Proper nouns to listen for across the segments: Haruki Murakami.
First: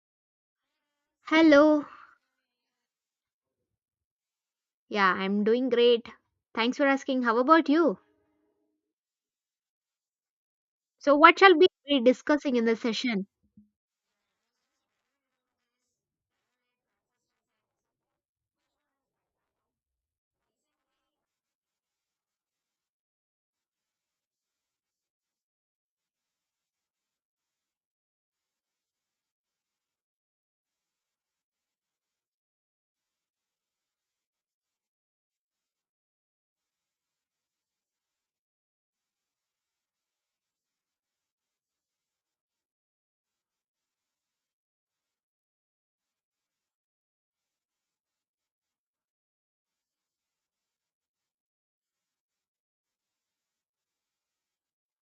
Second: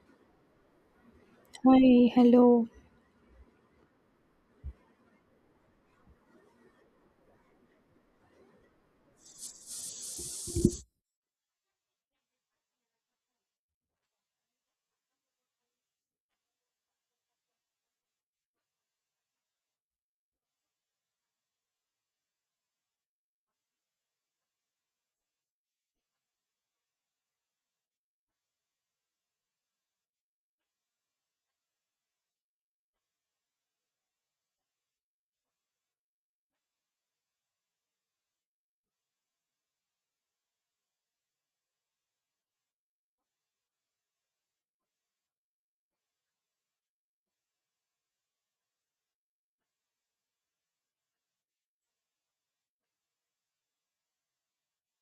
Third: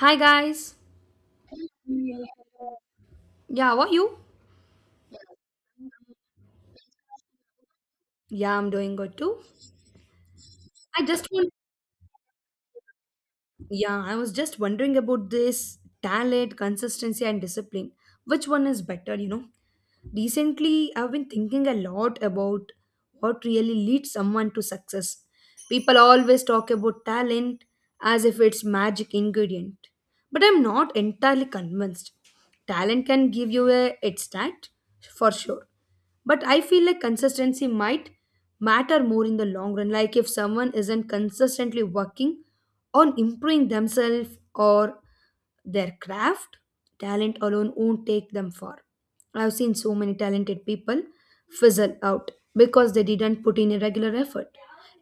Hi guys. Hi, Hello. hello. Yeah, how are you? Yeah, I'm doing great. Thanks for asking. How about you? Yeah, I'm doing good too. I So, just what want. shall we be discussing in this session? Yeah, I was just wondering about this talent, consistency and discipline. Which one is better, you know? Recently, I've been thinking a lot about what really leads someone to success. People always talk about talent as if it's magic ingredient, but I'm not entirely convinced. Talent can give you a head start for sure, but I feel like consistency might matter more in the long run. Like if someone isn't consistently working on improving themselves or their craft, talent alone won't take them far. I've seen so many talented people fizzle out because they didn't put in a regular effort.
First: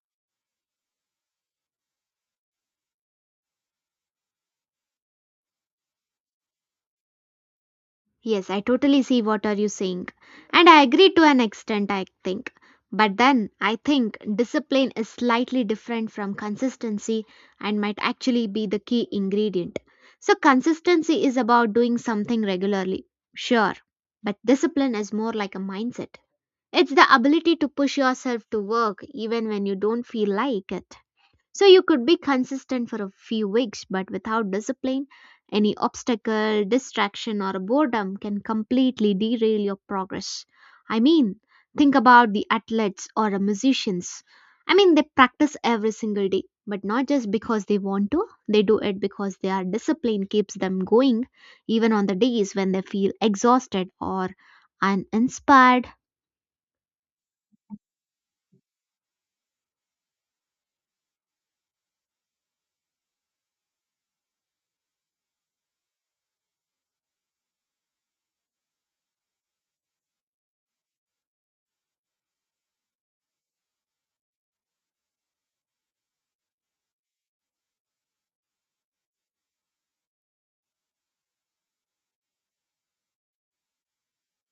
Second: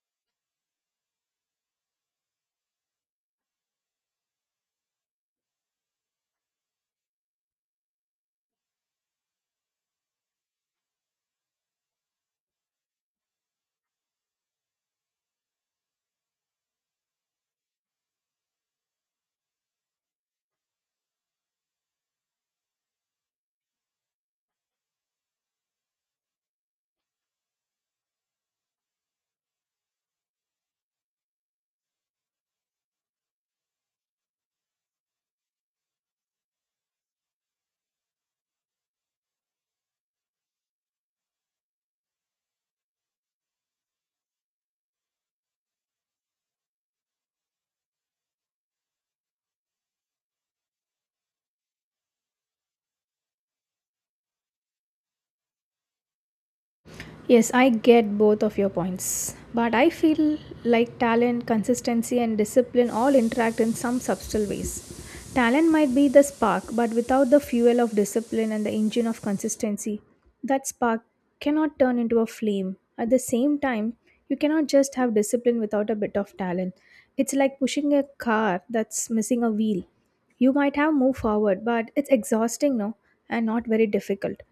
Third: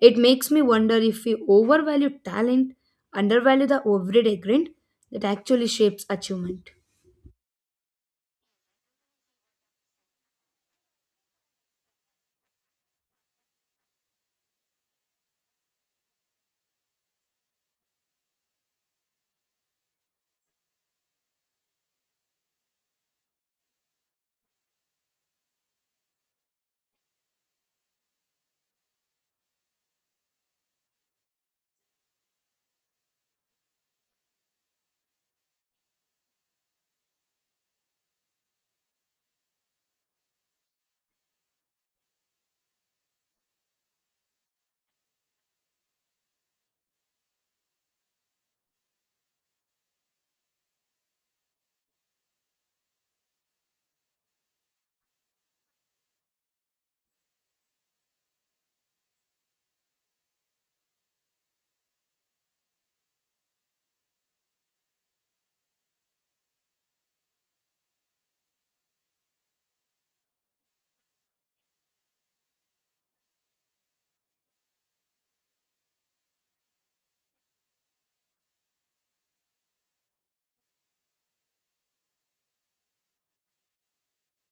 It makes me wonder if we overvalue talent, undervalue the everyday grind that actually shapes achievement. Yes, I totally see what are you saying. And I agree to an extent, I think. But then I think discipline is slightly different from consistency and might actually be the key ingredient. So consistency is about doing something regularly. Sure. But discipline is more like a mindset. It's the ability to push yourself to work even when you don't feel like it. So you could be consistent for a few weeks, but without discipline, any obstacle, distraction, or boredom can completely derail your progress. I mean, think about the athletes or the musicians. I mean, they practice every single day, but not just because they want to, they do it because their discipline keeps them going, even on the days when they feel exhausted or uninspired. Yes, I get both of your points, but I feel like talent, consistency, and discipline all interact in some subtle ways. Talent might be the spark, but without the fuel of discipline and the engine of consistency, that spark cannot turn into a flame. At the same time, you cannot just have discipline without a bit of talent. It's like pushing a car that's missing a wheel. You might have moved forward, but it's exhausting, no, and not very difficult.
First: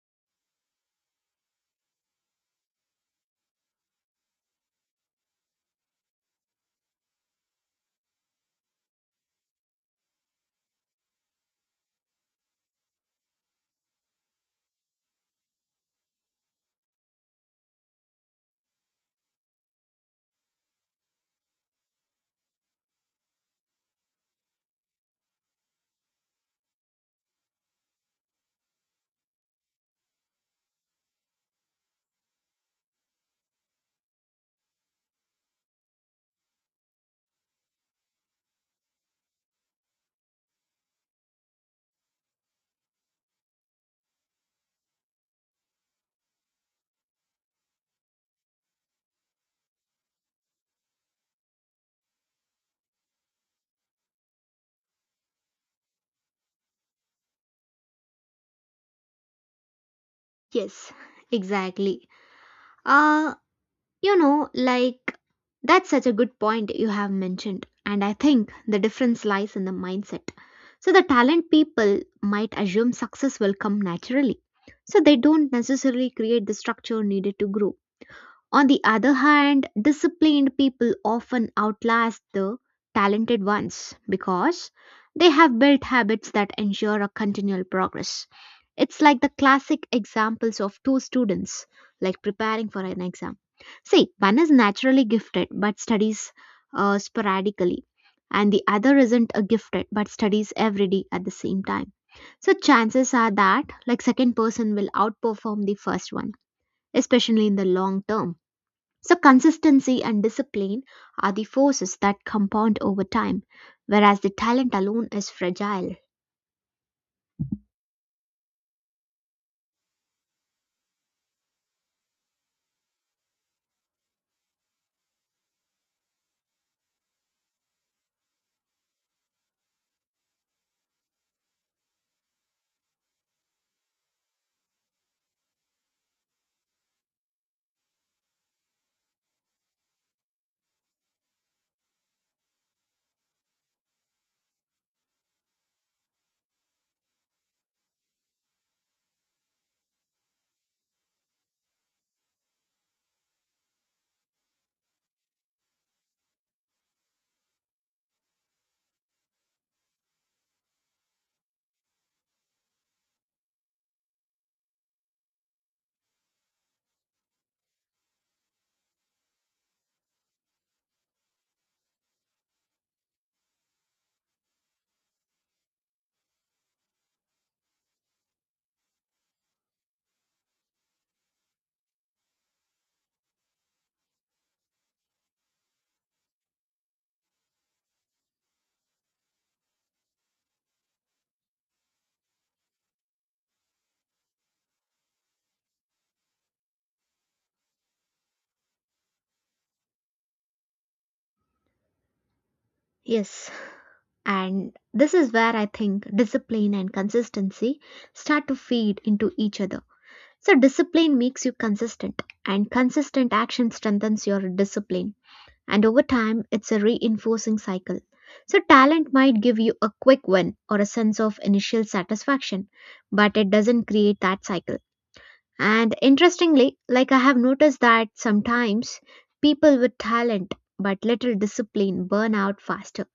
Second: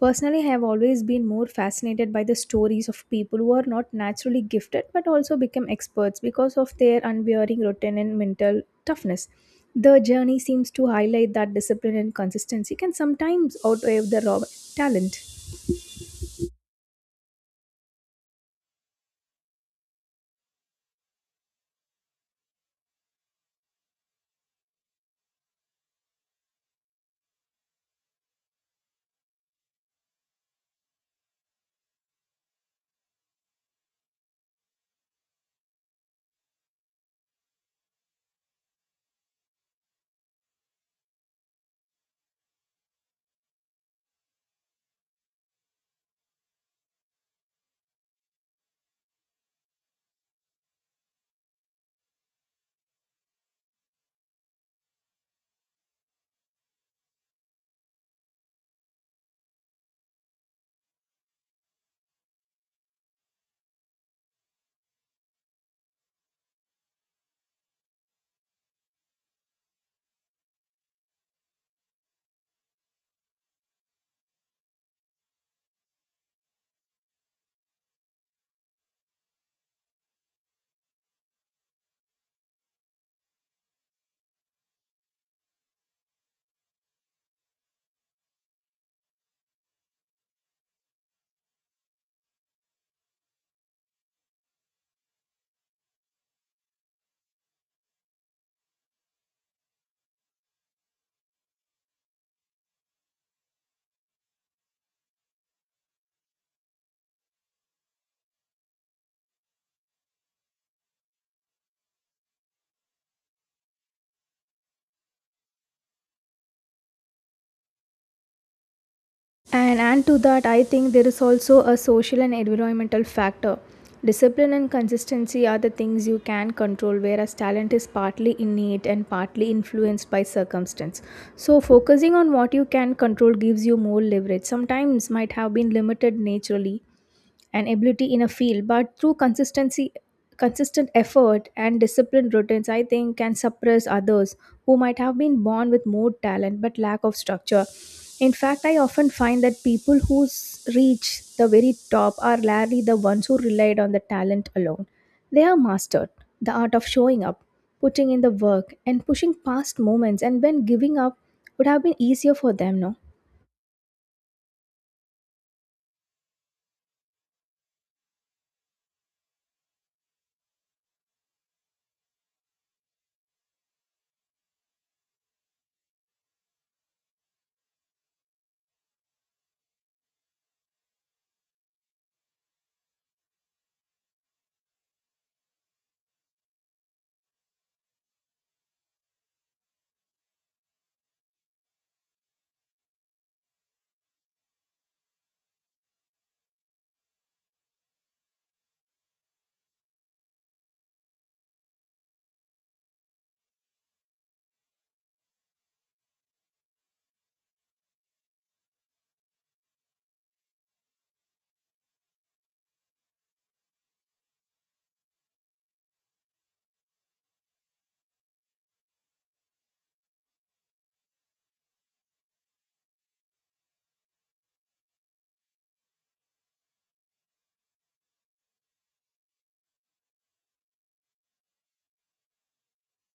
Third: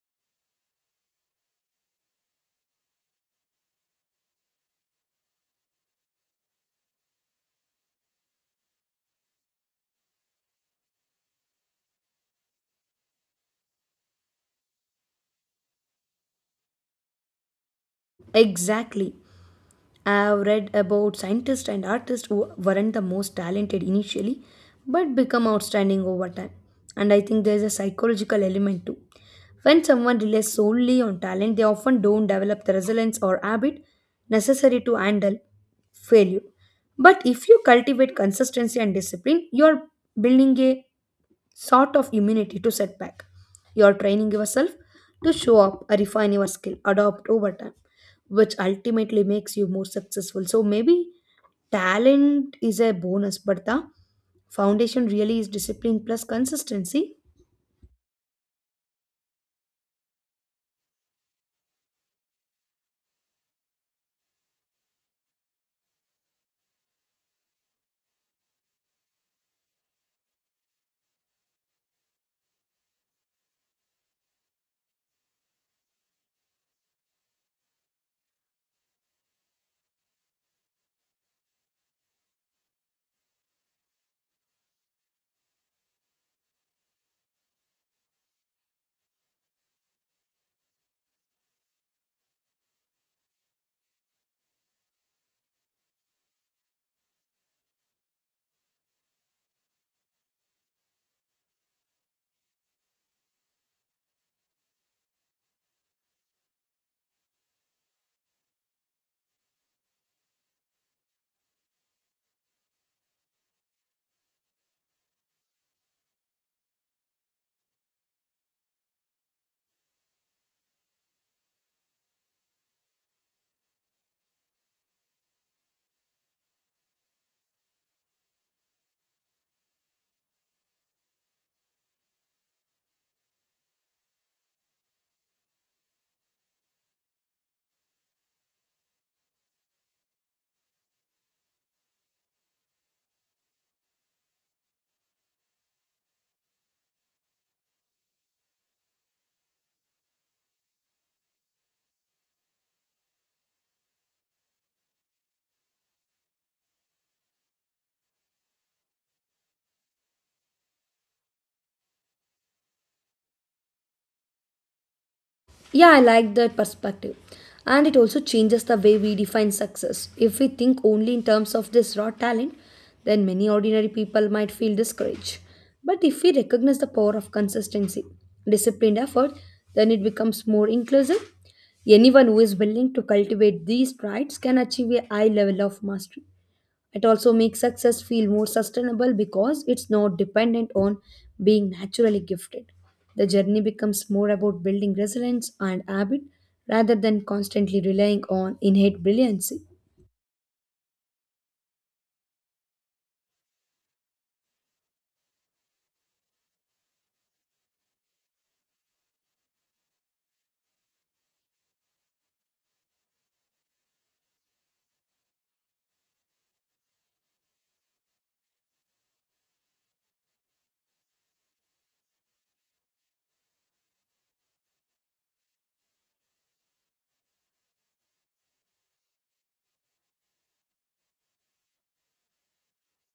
Personally, I have always been more fascinated by the stories of people who are not naturally gifted but also become experts because of their unwearying routine and mental toughness. The journey seems to highlight that discipline and consistency can sometimes outweigh the raw talent. Exactly. I've read about scientists and artists who weren't the most talented initially but become outstanding over time. And I think there's a psychological element too. When someone relies solely on talent, they often don't develop the resilience or habit necessary to handle failure. But if you cultivate consistency and discipline, you're building a sort of immunity to setback. You're training yourself to show up, refine your skill, adopt over time, which ultimately makes you more successful. So maybe talent is a bonus, but the foundation really is discipline plus consistency. Yes, exactly. Uh, You know, like that's such a good point you have mentioned, and I think the difference lies in the mindset. So, the talent people might assume success will come naturally, so they don't necessarily create the structure needed to grow. On the other hand, disciplined people often outlast the talented ones because they have built habits that ensure a continual progress. It's like the classic examples of two students, like preparing for an exam. See, one is naturally gifted but studies sporadically, and the other isn't a gifted but studies every day at the same time. So chances are that like second person will outperform the first one, especially in the long term. So consistency and discipline are the forces that compound over time, whereas the talent alone is fragile. And add to that, I think there is also a social and environmental factor. Discipline and consistency are the things you can control, whereas talent is partly innate and partly influenced by circumstance. So, focusing on what you can control gives you more leverage. Sometimes might have been limited naturally, and ability in a field, but through consistency consistent effort and disciplined routines, I think, can suppress others who might have been born with more talent but lack of structure. In fact, I often find that people reach the very top are rarely the ones who relied on the talent alone. They are mastered the art of showing up, putting in the work, and pushing past moments and when giving up would have been easier for them, no? Yeah, I like that perspective. And it also changes the way we define success. If we think only in terms of this raw talent, then many ordinary people might feel discouraged. But if we recognize the power of consistency, disciplined effort, then it becomes more inclusive. Anyone who is willing to cultivate these traits can achieve a high level of mastery. It also makes success feel more sustainable because it's not dependent on being naturally gifted. The journey becomes more about building resilience and habit rather than constantly relying on innate brilliancy. Yes. And this is where I think discipline and consistency start to feed into each other. So, discipline makes you consistent, and consistent action strengthens your discipline. And over time, it's a reinforcing cycle. So, talent might give you a quick win or a sense of initial satisfaction, but it doesn't create that cycle. And interestingly, like I have noticed that sometimes people with talent but little discipline burn out faster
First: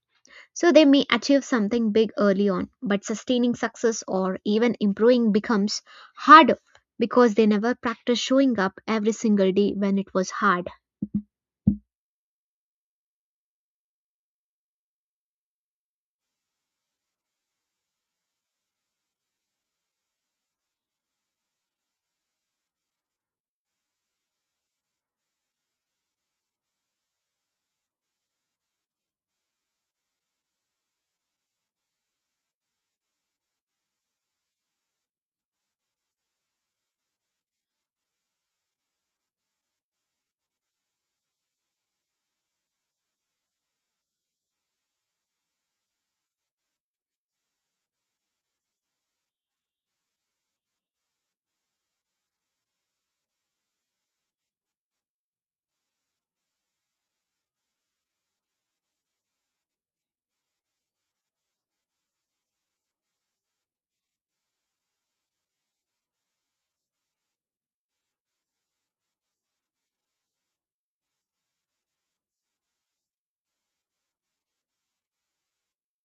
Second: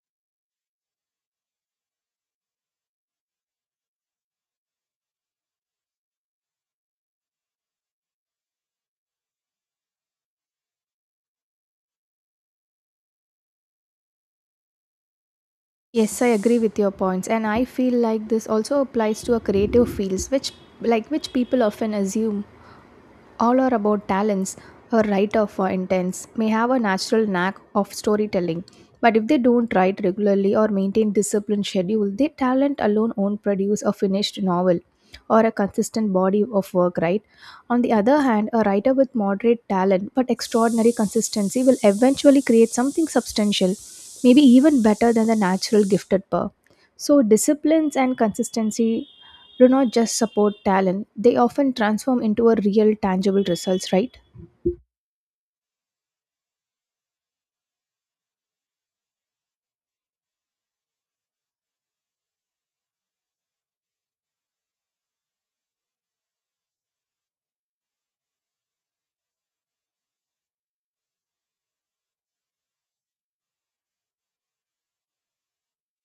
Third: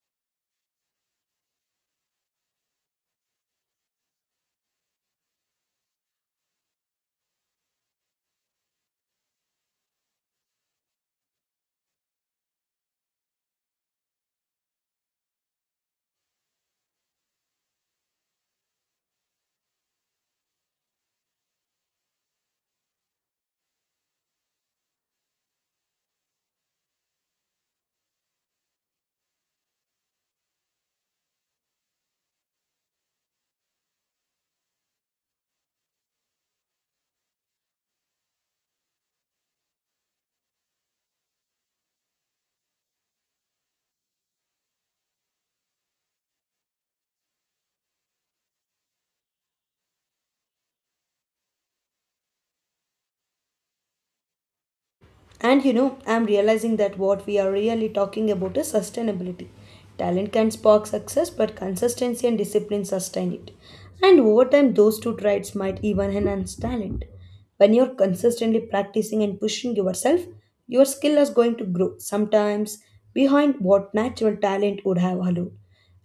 so they may achieve something big early on, but sustaining success or even improving becomes harder because they never practice showing up every single day when it was hard. Yes, I agree with your points, and I feel like this also applies to our creative fields, which people often assume all are about talents, or writer for intents may have a natural knack of storytelling, but if they don't write regularly or maintain disciplined schedule, their talent alone won't produce a finished novel or a consistent body of work, right? On the other hand, a writer with moderate talent but extraordinary consistency will eventually create something substantial, maybe even better than the natural gifted pair. So disciplines and consistency do not just support talent, they often transform into a real tangible results, right? And you know, I'm realizing that what we are really talking about is sustainability. Talent can spark success, but consistency and discipline sustain it. And over time, those two traits might even enhance talent. When you're consistently practicing and pushing yourself, your skill is going to grow, sometimes behind what natural talent would have allowed.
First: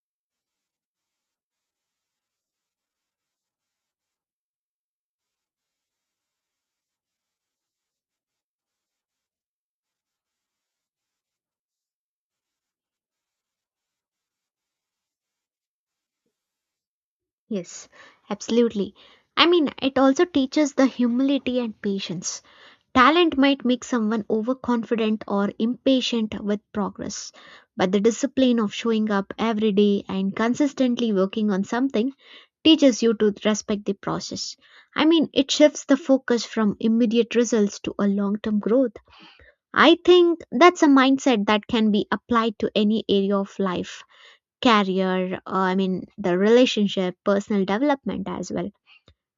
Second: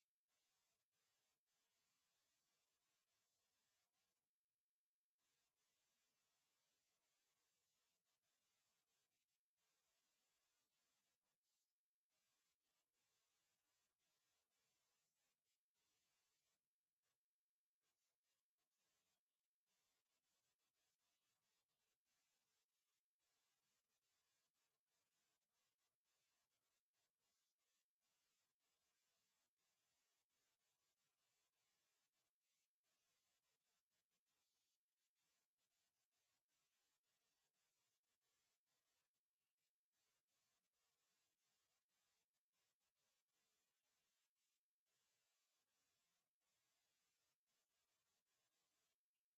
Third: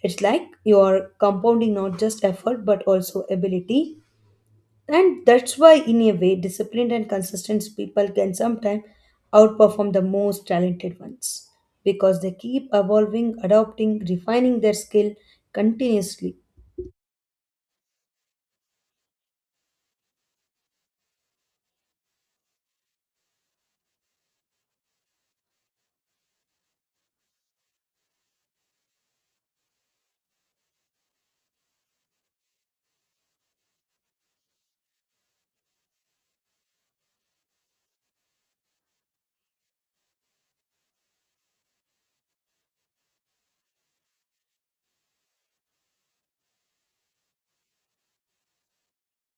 It's like you're compounding not just effort but also ability, and that's why, in a way, disciplined and consistent people can sometimes outperform the most talented ones because they keep evolving, adopting, refining their skill continuously. Yes, absolutely. I mean, it also teaches the humility and patience. Talent might make someone overconfident or impatient with progress, but the discipline of showing up every day and consistently working on something teaches you to respect the process. I mean, it shifts the focus from immediate results to a long term growth. I think that's a mindset that can be applied to any area of life career, I mean, the relationship, personal development as well.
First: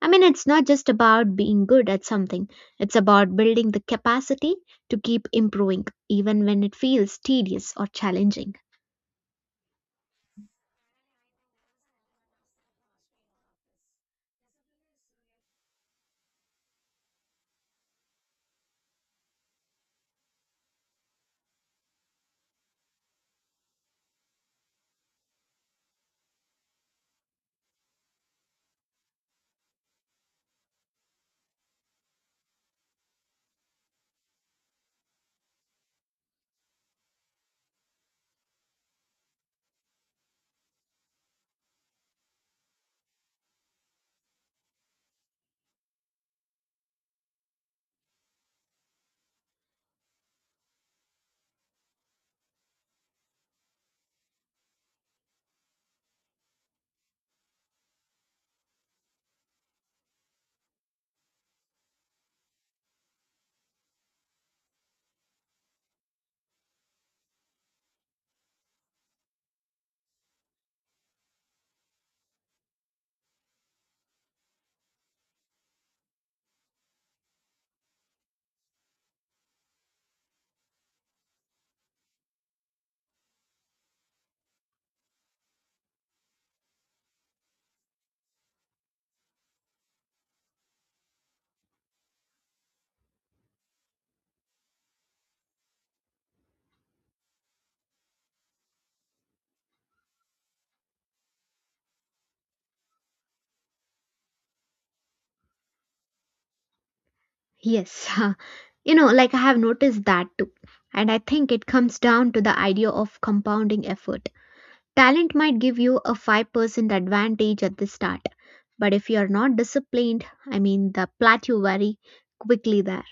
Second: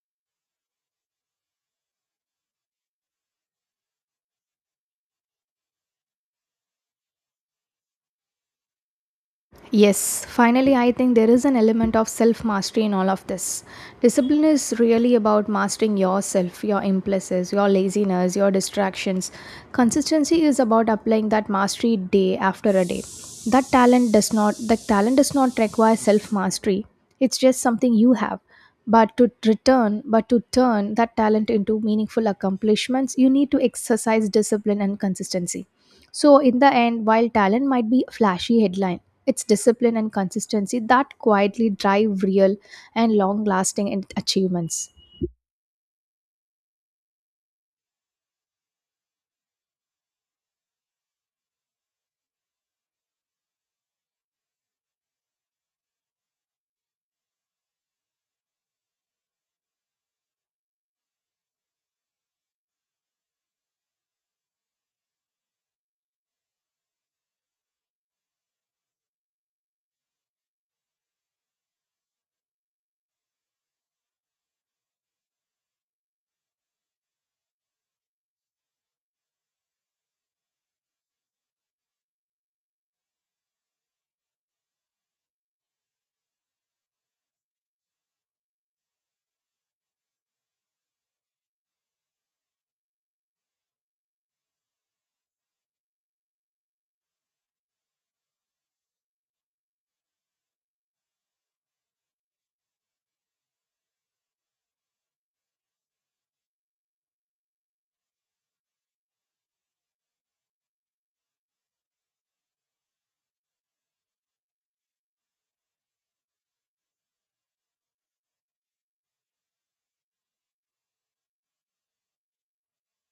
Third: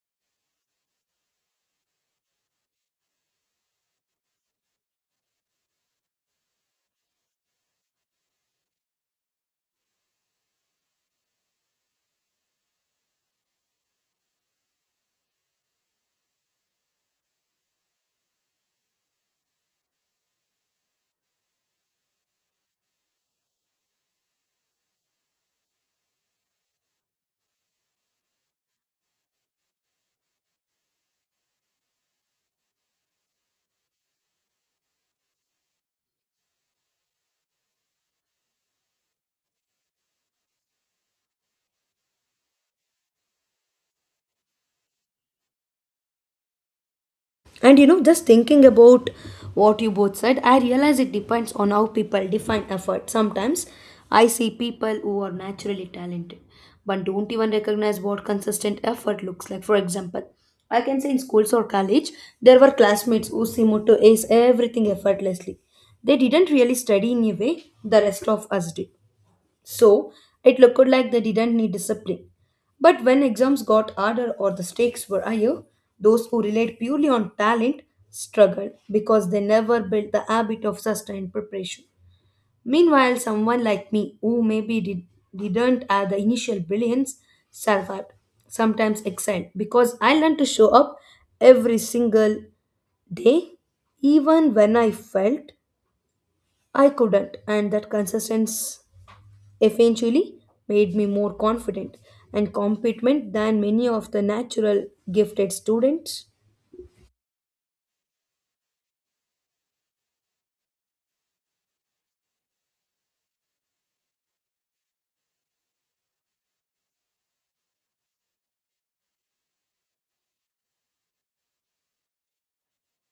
I mean, it's not just about being good at something, it's about building the capacity to keep improving, even when it feels tedious or challenging. Yes, finally, I think there is an element of self mastery in all of this. Discipline is really about mastering yourself, your impulses, your laziness, your distractions. Consistency is about applying that mastery day after a day. That talent does not require self mastery. It's just something you have. But to turn that talent into meaningful accomplishments, you need to exercise discipline and consistency. So, in the end, while talent might be a flashy headline, it's discipline and consistency that quietly drive real and long lasting achievements. And you know, just thinking about what you both said, I realize it depends on how people define effort. Sometimes I see people who are naturally talented but don't even recognize what consistent effort looks like. For example, I can say in schools or college, there were classmates who seemed to ace everything effortlessly. They didn't really study in a way the rest of us did. So it looked like they didn't need discipline. But when exams got harder or the stakes were higher, those who relied purely on talent struggled because they never built the habit of sustained preparation. Meanwhile, someone like me, who didn't have the initial brilliance, survived, sometimes excelled, because I learned to show up every single day, even when I felt I couldn't, and that consistency eventually made me more confident and competent than many of the natural gifted students. Yes, you know, like I have noticed that too. And I think it comes down to the idea of compounding effort. Talent might give you a 5% advantage at the start, but if you are not disciplined, I mean, the plateau very quickly there.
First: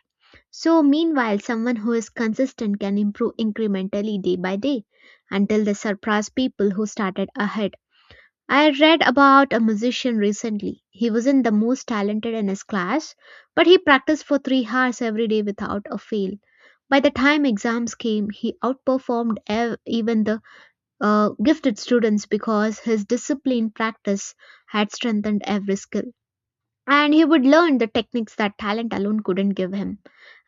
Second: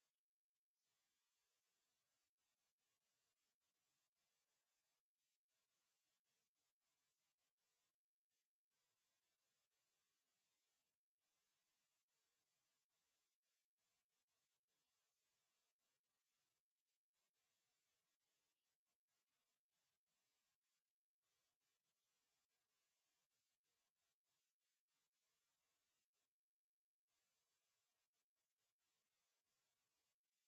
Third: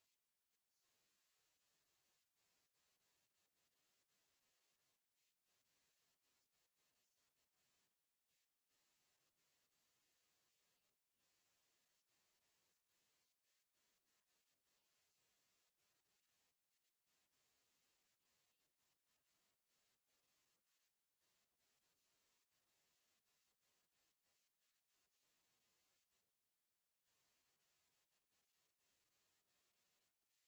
So, meanwhile, someone who is consistent can improve incrementally day by day until they surpass people who started ahead. I read about a musician recently. He wasn't the most talented in his class, but he practiced for 3 hours every day without a fail. By the time exams came, he outperformed even the gifted students because his disciplined practice had strengthened every skill and he would learn the techniques that talent alone couldn't give him.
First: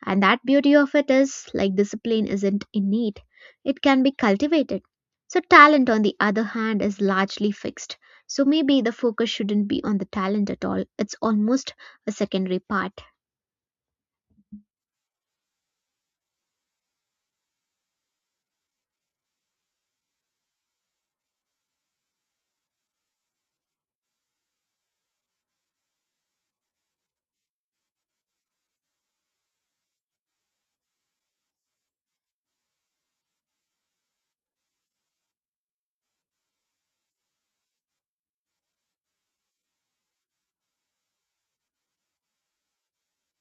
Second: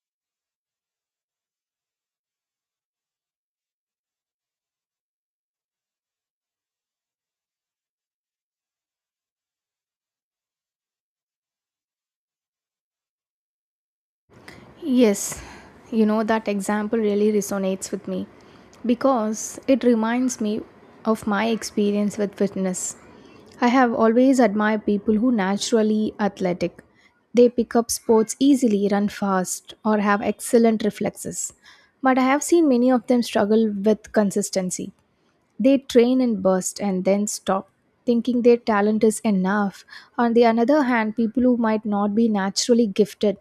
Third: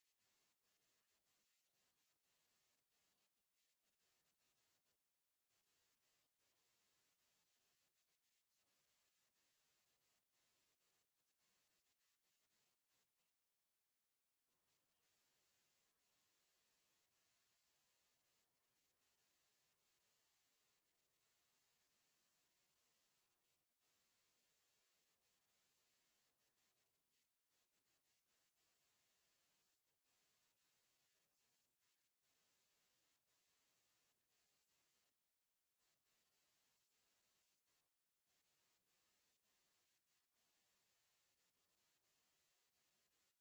And that beauty of it is like discipline isn't innate, it can be cultivated. So, talent, on the other hand, is largely fixed. So, maybe the focus shouldn't be on the talent at all. It's almost a secondary part. Yes, you know, that example really resonates with me because it reminds me of my experience with fitness. I have always admired people who naturally athletic. They pick up sports easily, run fast, or have excellent reflexes. But I have seen many of them struggle with consistency. They train and burst and then stop, thinking their talent is enough. On the other hand, people who might not be naturally gifted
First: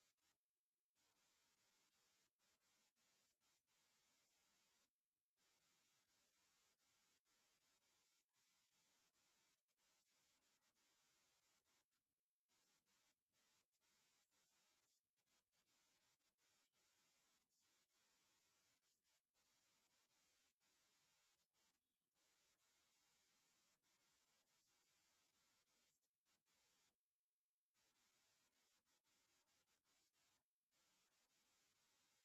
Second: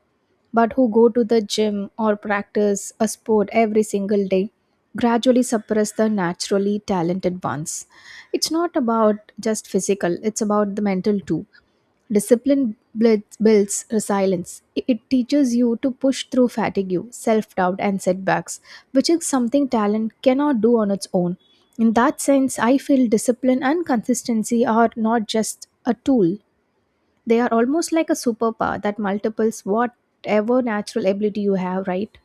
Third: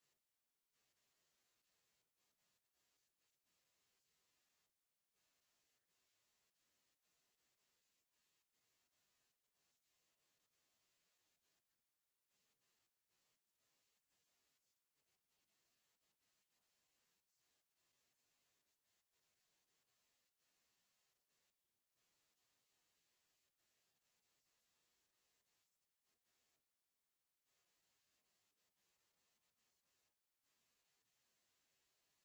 but who go to the gym or practice a sport every single day gradually suppress the naturally talented ones. It's not about just physical, it's about the mental too. Discipline builds resilience. It teaches you to push through fatigue, self doubt, and setbacks, which is something talent cannot do on its own. In that sense, I feel discipline and consistency are not just a tool, they are almost like a superpower that multiples whatever natural ability you have, right?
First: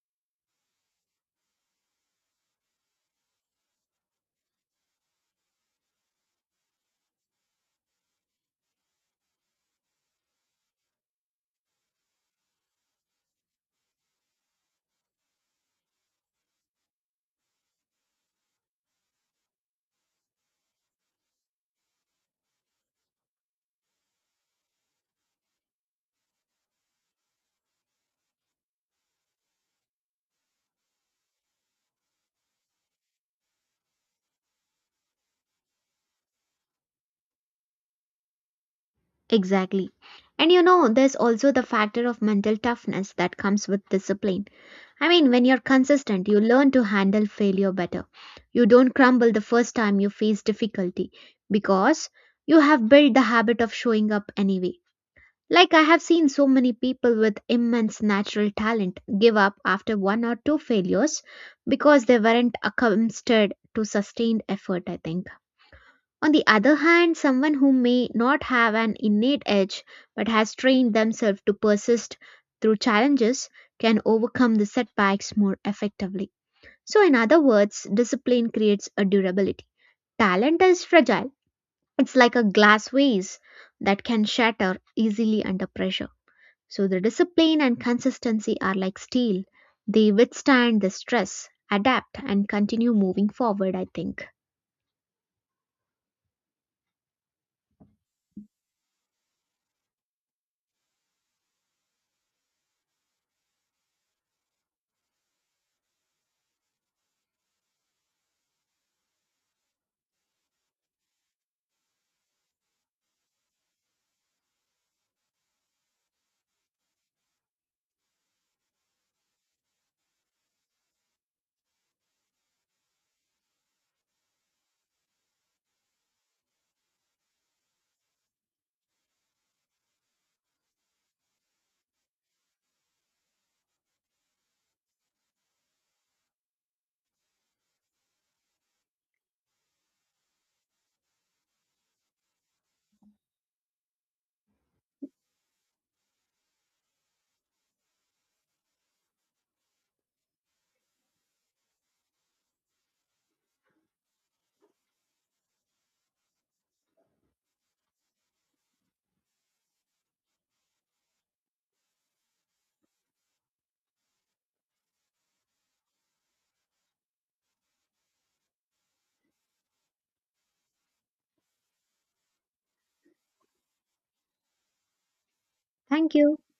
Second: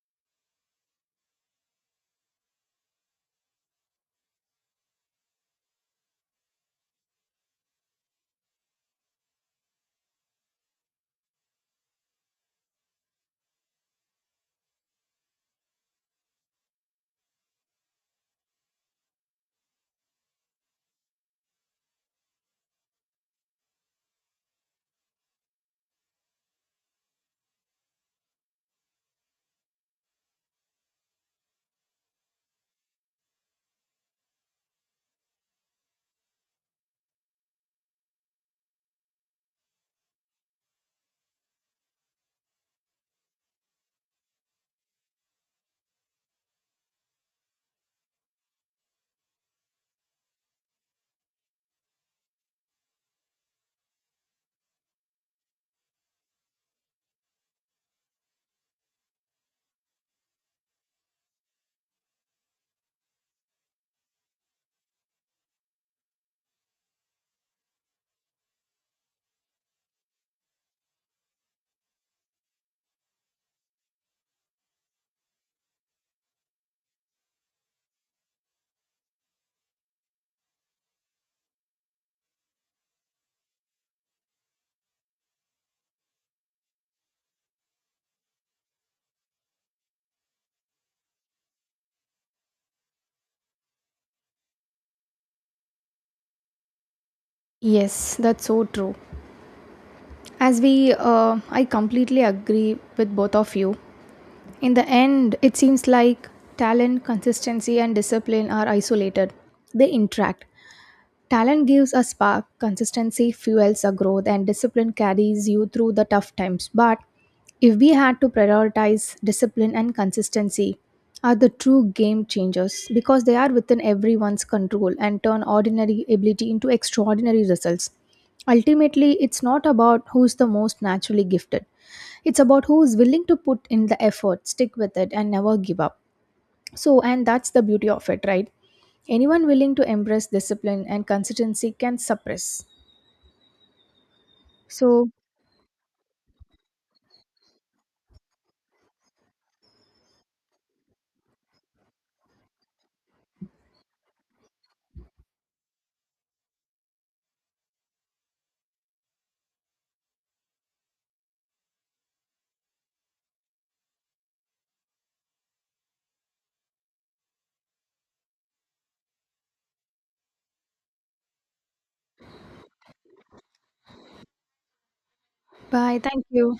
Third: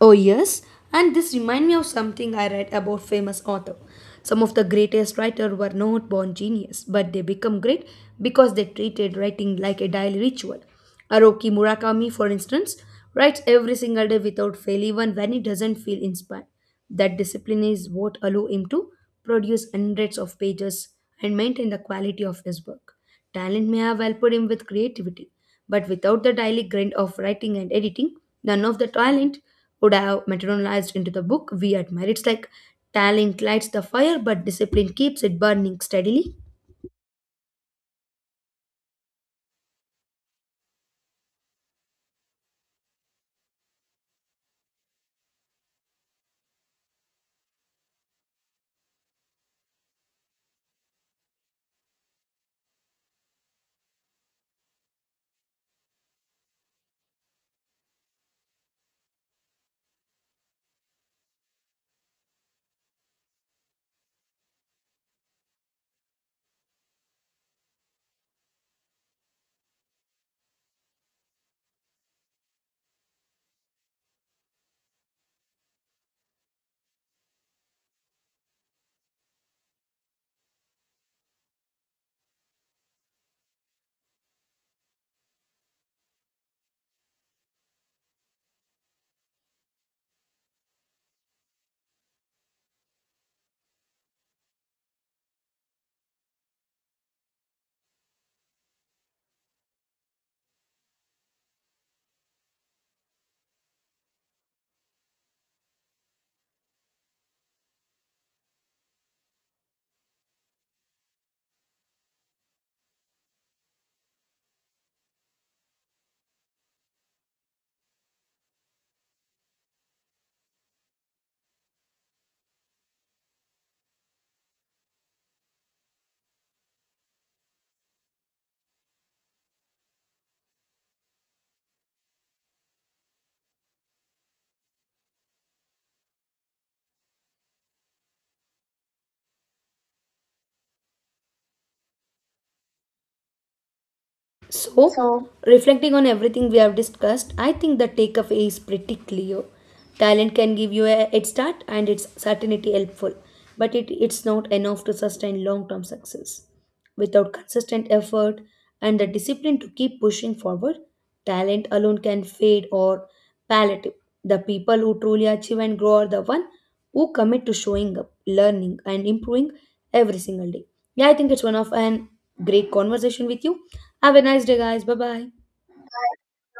Oh, yes, and this reminds me of something I read about famous author. Some of the greatest writers were not born genius, but they become great because they treated writing like a daily ritual. Haruki Murakami, for instance, writes every single day without fail, even when he doesn't feel inspired. That discipline is what allow him to produce hundreds of pages and maintain the quality of his work. Talent may have helped him with creativity, but without the daily grind of writing and editing, none of the talent would have materialized into the book we admire. It's like talent lights the fire, but discipline keeps it burning steadily. Exactly. And you know, there's also the factor of mental toughness that comes with discipline. I mean, when you're consistent, you learn to handle failure better. You don't crumble the first time you face difficulty because you have built the habit of showing up anyway. Like, I have seen so many people with immense natural talent give up after one or two failures because they weren't accustomed to sustained effort, I think. On the other hand, someone who may not have an innate edge but has trained themselves to persist through challenges can overcome the setbacks more effectively. So, in other words, discipline creates a durability. Talent is fragile, it's like a glass vase that can shatter easily under pressure. So, the discipline and consistency are like steel, they withstand the stress, adapt, and continue moving forward, I think. Yes, that's so true. I completely agree with both of you. In the end, it seems like talent, consistency, and discipline are isolated. They interact. Talent gives a spark, consistency fuels a growth, and discipline carries you through the tough times. But if we had to prioritize, discipline and consistency are the true game changers because they are within everyone's control and turn ordinary ability into extraordinary results. Ultimately, it's not about who's the most naturally gifted, it's about who is willing to put in the effort, stick with it, and never give up. So, and that's the beauty of it, right? Anyone willing to embrace discipline and consistency can suppress. So, So, So, reflecting on everything we have discussed, I think the takeaway is pretty clear. Talent can give you a head start and it's certainty helpful, but it's not enough to sustain long term success. Without consistent effort and the discipline to keep pushing forward, talent alone can fade or palliative. The people who truly achieve and grow are the one who commit to showing up, learning, and improving every single day. Yeah, I think it's one of an great conversation with you. Have a nice day, guys. Bye bye. bye. Thank Thank you. you.